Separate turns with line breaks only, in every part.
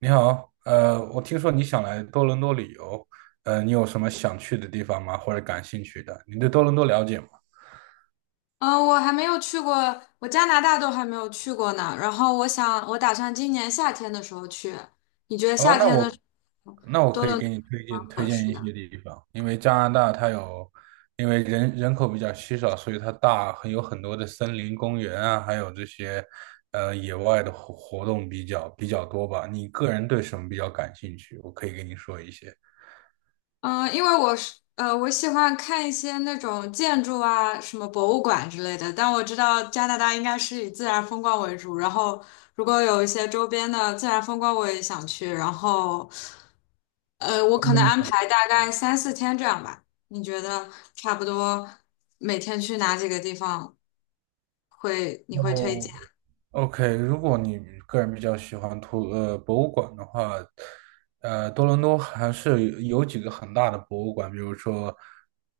你好，我听说你想来多伦多旅游。你有什么想去的地方吗？或者感兴趣的？你对多伦多了解吗？
嗯，我还没有去过，我加拿大都还没有去过呢。然后我打算今年夏天的时候去。你觉得
哦，
夏
那
天的
我
时候
那我
多
可以
伦多
给你推荐推
合
荐
适
一
呢？
些地方。因为加拿大它有，因为人口比较稀少，所以它大很有很多的森林公园啊，还有这些野外的活动比较多吧。你个人对什么比较感兴趣？我可以给你说一些。
因为我喜欢看一些那种建筑啊，什么博物馆之类的。但我知道加拿大应该是以自然风光为主，然后如果有一些周边的自然风光，我也想去。然后，我可能安排大概三四天这样吧。你觉得差不多每天去哪几个地方你会推
嗯，
荐？
OK，如果你个人比较喜欢博物馆的话，多伦多还是有几个很大的博物馆，比如说，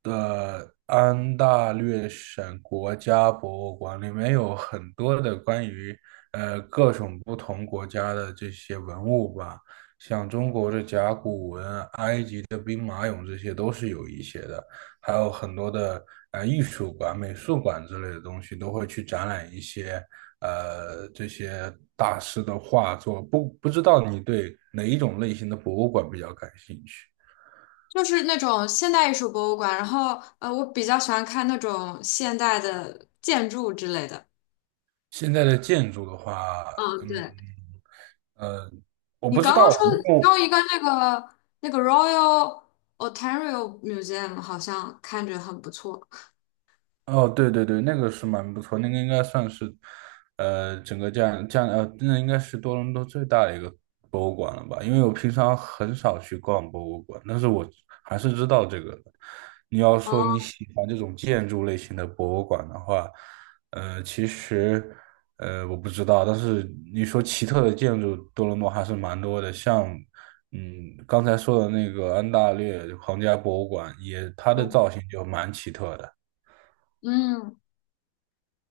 安大略省国家博物馆里面有很多的关于各种不同国家的这些文物吧，像中国的甲骨文、埃及的兵马俑这些都是有一些的，还有很多的艺术馆、美术馆之类的东西都会去展览一些。这些大师的画作，不知道你对哪一种类型的博物馆比较感兴趣？
就是那种现代艺术博物馆，然后我比较喜欢看那种现代的建筑之类的。
现在的建筑的话，
嗯，
嗯
对。
呃，我
你
不知
刚刚
道。
说的用一个那个 Royal Ontario Museum 好像看着很不错
哦，对对对，那个是蛮不错，那个应该算是，整个这样，那应该是多伦多最大的一个博物馆了吧？因为我平常很少去逛博物馆，但是我还是知道这个的。你要说
哦，
你喜欢这种建筑类型的博物馆的话，其实，我不知道，但是你说奇特的建筑，多伦多还是蛮多的，像，刚才说的那个安大略皇家博物馆，也它的
嗯
造型就蛮奇特的。
嗯，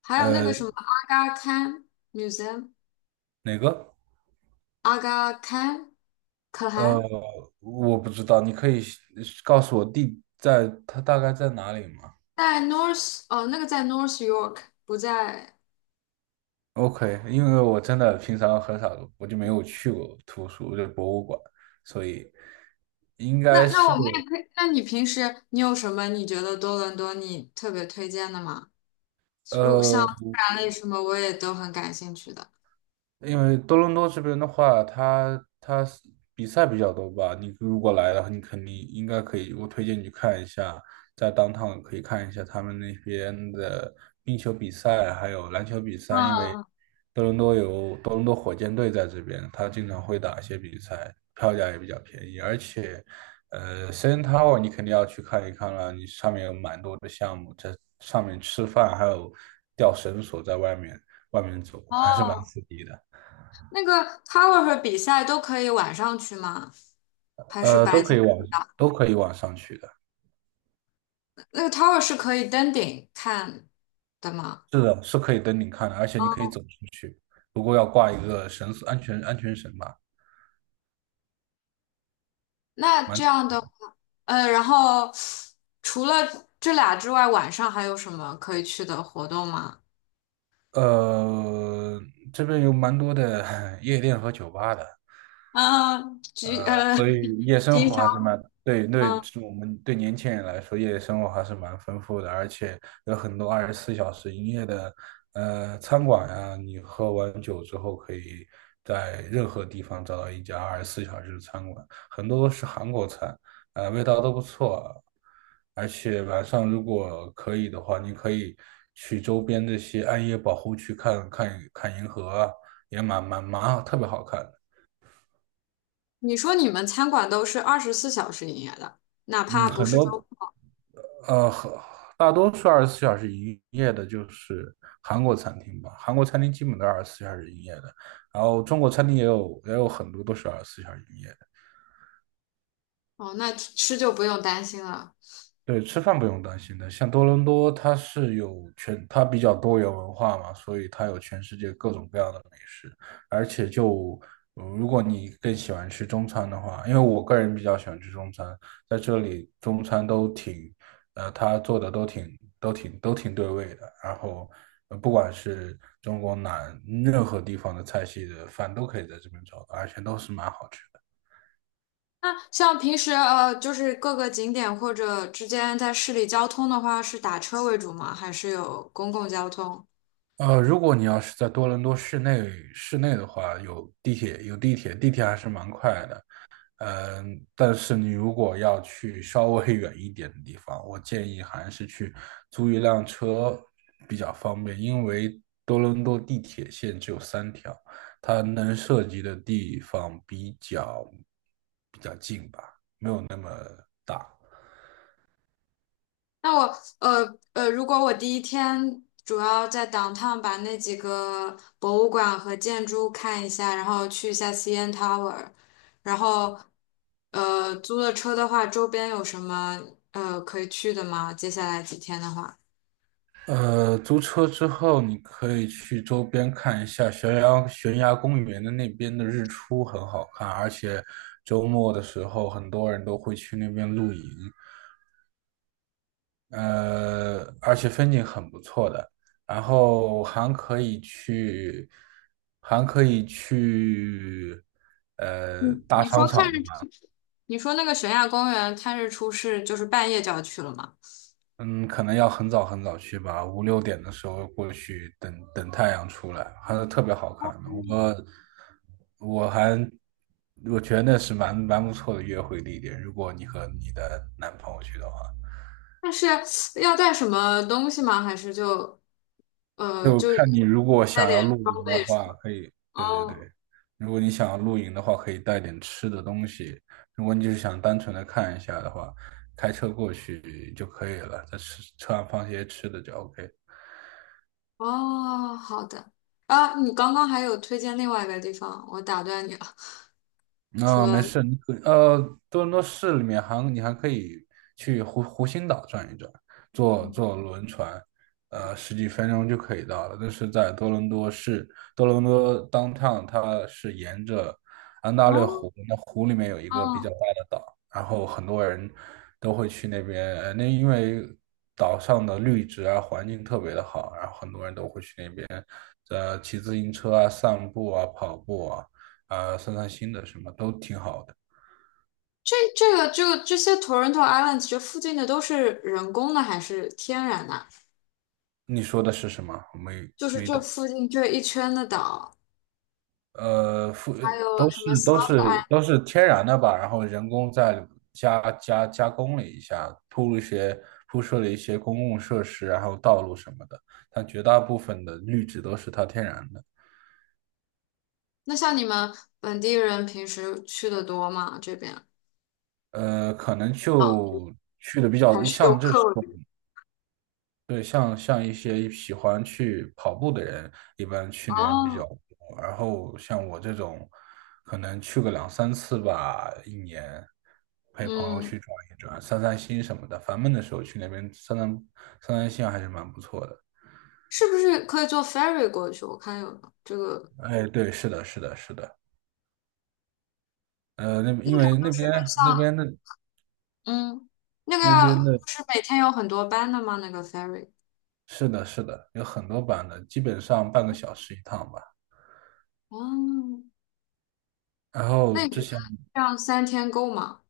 还有那个
呃。
什么阿嘎堪 Museum,
哪个？
阿嘎堪可
呃，
汗
我不知道，你可以告诉我地在它大概在哪里吗
在 North 哦，那个在 North York 不在。
？OK，因为我真的平常很少，我就没有去过图书，就博物馆，所以应该
那
是。
我们也可以，那你平时你有什么你觉得多伦多你特别推荐的吗？如像
呃，
自然类什么我也都很感兴趣的。
因为多伦多这边的话，它是比赛比较多吧。你如果来了，你肯定应该可以。我推荐你去看一下，在 downtown 可以看一下他们那边的冰球比赛，还有篮球比赛。因为
嗯，
多伦多有多伦多火箭队在这边，他经常会打一些比赛，票价也比较便宜。而且，CN Tower 你肯定要去看一看了，你上面有蛮多的项目，在上面吃饭，还有吊绳索在外面走，还是蛮
哦，
刺激的。
那个 tower 和比赛都可以晚上去吗？还是
呃，都
白
可以
天
往
比较
都可以往上去的，
那个 tower 是可以登顶看的吗？
是的，是可以登顶看的，而且你可以走出去，不过要挂一个绳索，安全绳吧。
那这
蛮
样的话，然后除了这俩之外，晚上还有什么可以去的活动吗？
呃这边有蛮多的 夜店和酒吧的。
嗯，局呃，
所以 夜生
平
活
常
还是蛮，对对，
嗯，
我们对年轻人来说，夜生活还是蛮丰富的，而且有很多二十四小时营业的，餐馆呀，你喝完酒之后，可以在任何地方找到一家二十四小时的餐馆，很多都是韩国菜，味道都不错，而且晚上如果可以的话，你可以去周边这些暗夜保护区看看银河啊也蛮好特别好看的。
你说你们餐馆都是二十四小时营业的，哪
嗯，
怕不是周，
呃，大多数二十四小时营业的就是韩国餐厅吧，韩国餐厅基本都是二十四小时营业的，然后中国餐厅也有很多都是二十四小时营业的。
哦，那吃就不用担心了。
对，吃饭不用担心的。像多伦多，它是有全，它比较多元文化嘛，所以它有全世界各种各样的美食。而且如果你更喜欢吃中餐的话，因为我个人比较喜欢吃中餐，在这里中餐都挺，它做的都挺对味的。然后，不管是中国哪任何地方的菜系的饭都可以在这边找到，而且都是蛮好吃的。
那像平时就是各个景点或者之间在市里交通的话，是打车为主吗？还是有公共交通？
如果你要是在多伦多市内的话，有地铁，地铁还是蛮快的。嗯，但是你如果要去稍微 远一点的地方，我建议还是去租一辆车比较方便，因为多伦多地铁线只有3条，它能涉及的地方比较近。
那我如果我第一天主要在 downtown 把那几个博物馆和建筑看一下，然后去一下 CN Tower,然后租了车的话，周边有什么可以去的吗？接下来几天的话，
租车之后，你可以去周边看一下悬崖公园的那边的日出，很好看，而且周末的时候，很多人都会去那边露营，而且风景很不错的。然后还可以去
你
大
你说
商
看
场
日
吧。
出，你说那个悬崖公园看日出是就是半夜就要去了吗？
嗯，可能要很早很早去吧，五六点的时候过去等，等太阳出来，还是特别好看的。我还我觉得那是蛮不错的约会地点，如果你和你的男朋友去的话，
但是要带什么东西吗？还是就呃
就
就
看你如果
带
想要
点
露
装
营的
备什
话，
么？
可以，对对
哦
对，如果你想要露营的话，可以带点吃的东西。如果你就是想单纯的看一下的话，开车过去就可以了，在吃车上放些吃的就 OK。
哦。好的。啊，你刚刚还有推荐另外一个地方，我打断你了。除
啊、没
了
事，多伦多市里面你还可以去湖心岛转一转，坐
嗯
坐轮船。十几分钟就可以到了。但是在多伦多市，多伦多 downtown 它是沿着安大略
哦
湖，那湖里面有一个比较
哦，
大的岛，然后很多人都会去那边，那因为岛上的绿植啊，环境特别的好，然后很多人都会去那边，骑自行车啊、散步啊、跑步啊。散散心的什么都挺好的。
这这个就这些 Toronto Islands 这附近的都是人工的还是天然的？
你说的是什么？我们
就是这附近这一圈的岛，
呃，复
还有
都
什么
是
s
都是都是天然的吧，然后人工再加工了一下，铺设了一些公共设施，然后道路什么的，但绝大部分的绿植都是它天然的。
那像你们本地人平时去的多吗？这边
可能
啊，
就去的比
还
较
是游
像这
客
种，
为主
对，像一些喜欢去跑步的人，一般去那边比较
哦，
多。然后像我这种，可能去个两三次吧，一年，陪朋友
嗯。
去转一转，散散心什么的。烦闷的时候去那边散散心，还是蛮不错的。
是不是可以坐 ferry 过去？我看有的这个，
哎，对，是的，是的，是的。那因为
这个
那
像，
边的
嗯，那个
那边
要
的，
就是每天有很多班的吗？那个 ferry,
是的，是的，有很多版的，基本上半个小时一趟吧。
嗯，
然后
那你觉
之
得
前。
这样三天够吗？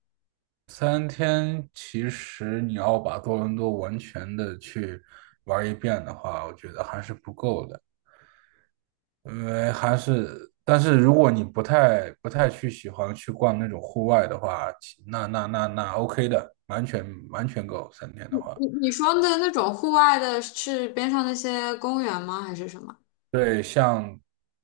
三天，其实你要把多伦多完全的去玩一遍的话，我觉得还是不够的，因为还是，但是如果你不太去喜欢去逛那种户外的话，其那那那那 OK 的，完全够三天
你
的话。
你说的那种户外的是边上那些公园吗？还是什么？
对，像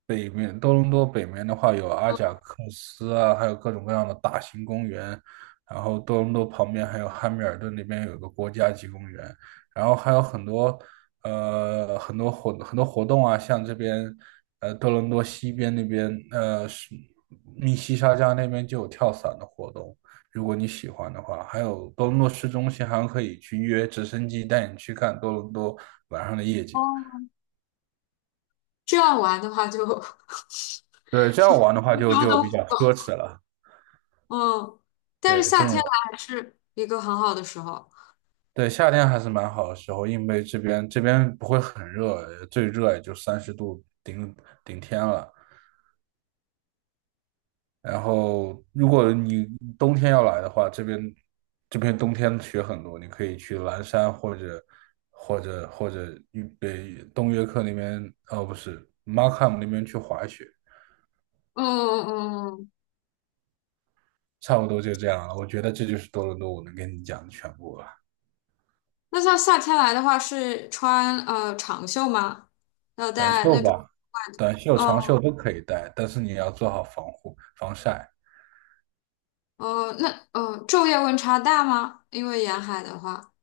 多伦多北面的话，有阿贾克斯啊，还有各种各样的大型公园。然后多伦多旁边还有汉密尔顿那边有个国家级公园，然后还有很多活动啊，像这边多伦多西边那边是密西沙加那边就有跳伞的活动，如果你喜欢的话，还有多伦多市中心还可以去约直升机带你去看多伦多晚上的夜景。
哦，这样玩的话就
对，这样玩的话
一
就
周
就
都不
比较
够
奢侈了。
嗯，但是
对，
夏天来还是一个很好的时候，
对，夏天还是蛮好的时候，因为这边不会很热，最热也就30度顶天了。然后，如果你冬天要来的话，这边冬天雪很多，你可以去蓝山或者预北东约克那边，哦不是 Markham 那边去滑雪。
嗯嗯嗯。
差不多就这样了。我觉得这就是多伦多我能跟你讲的全部了。
那像夏天来的话，是穿长袖吗？要
短
带
袖
那种
吧，
外
短袖、
套？
长
哦
袖都可以带，但是你要做好防护、防晒。
哦，那昼夜温差大吗？因为沿海的话，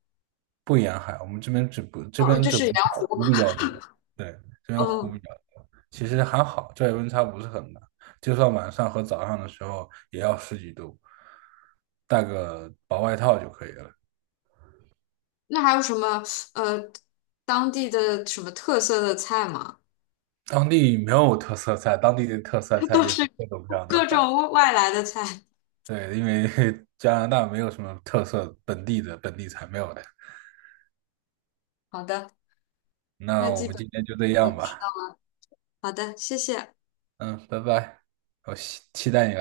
不沿海，我们这边只不这
哦，
边
就
只
是
不
沿，
是湖比较多。对，这边湖
嗯，
比较多，其实还好，昼夜温差不是很大，就算晚上和早上的时候也要十几度，带个薄外套就可以了。
那还有什么呃当地的什么特色的菜吗？
当地没有特色菜，当地的特色 菜
都
就是
是
各种各样的
各
饭。
种外来的菜。
对，因为 加拿大没有什么特色，本地菜没有的。
好的，
那
那
我
基本
们今天就这
我
样
知道。
吧。
好的，谢谢。
嗯，拜拜，我期待你来。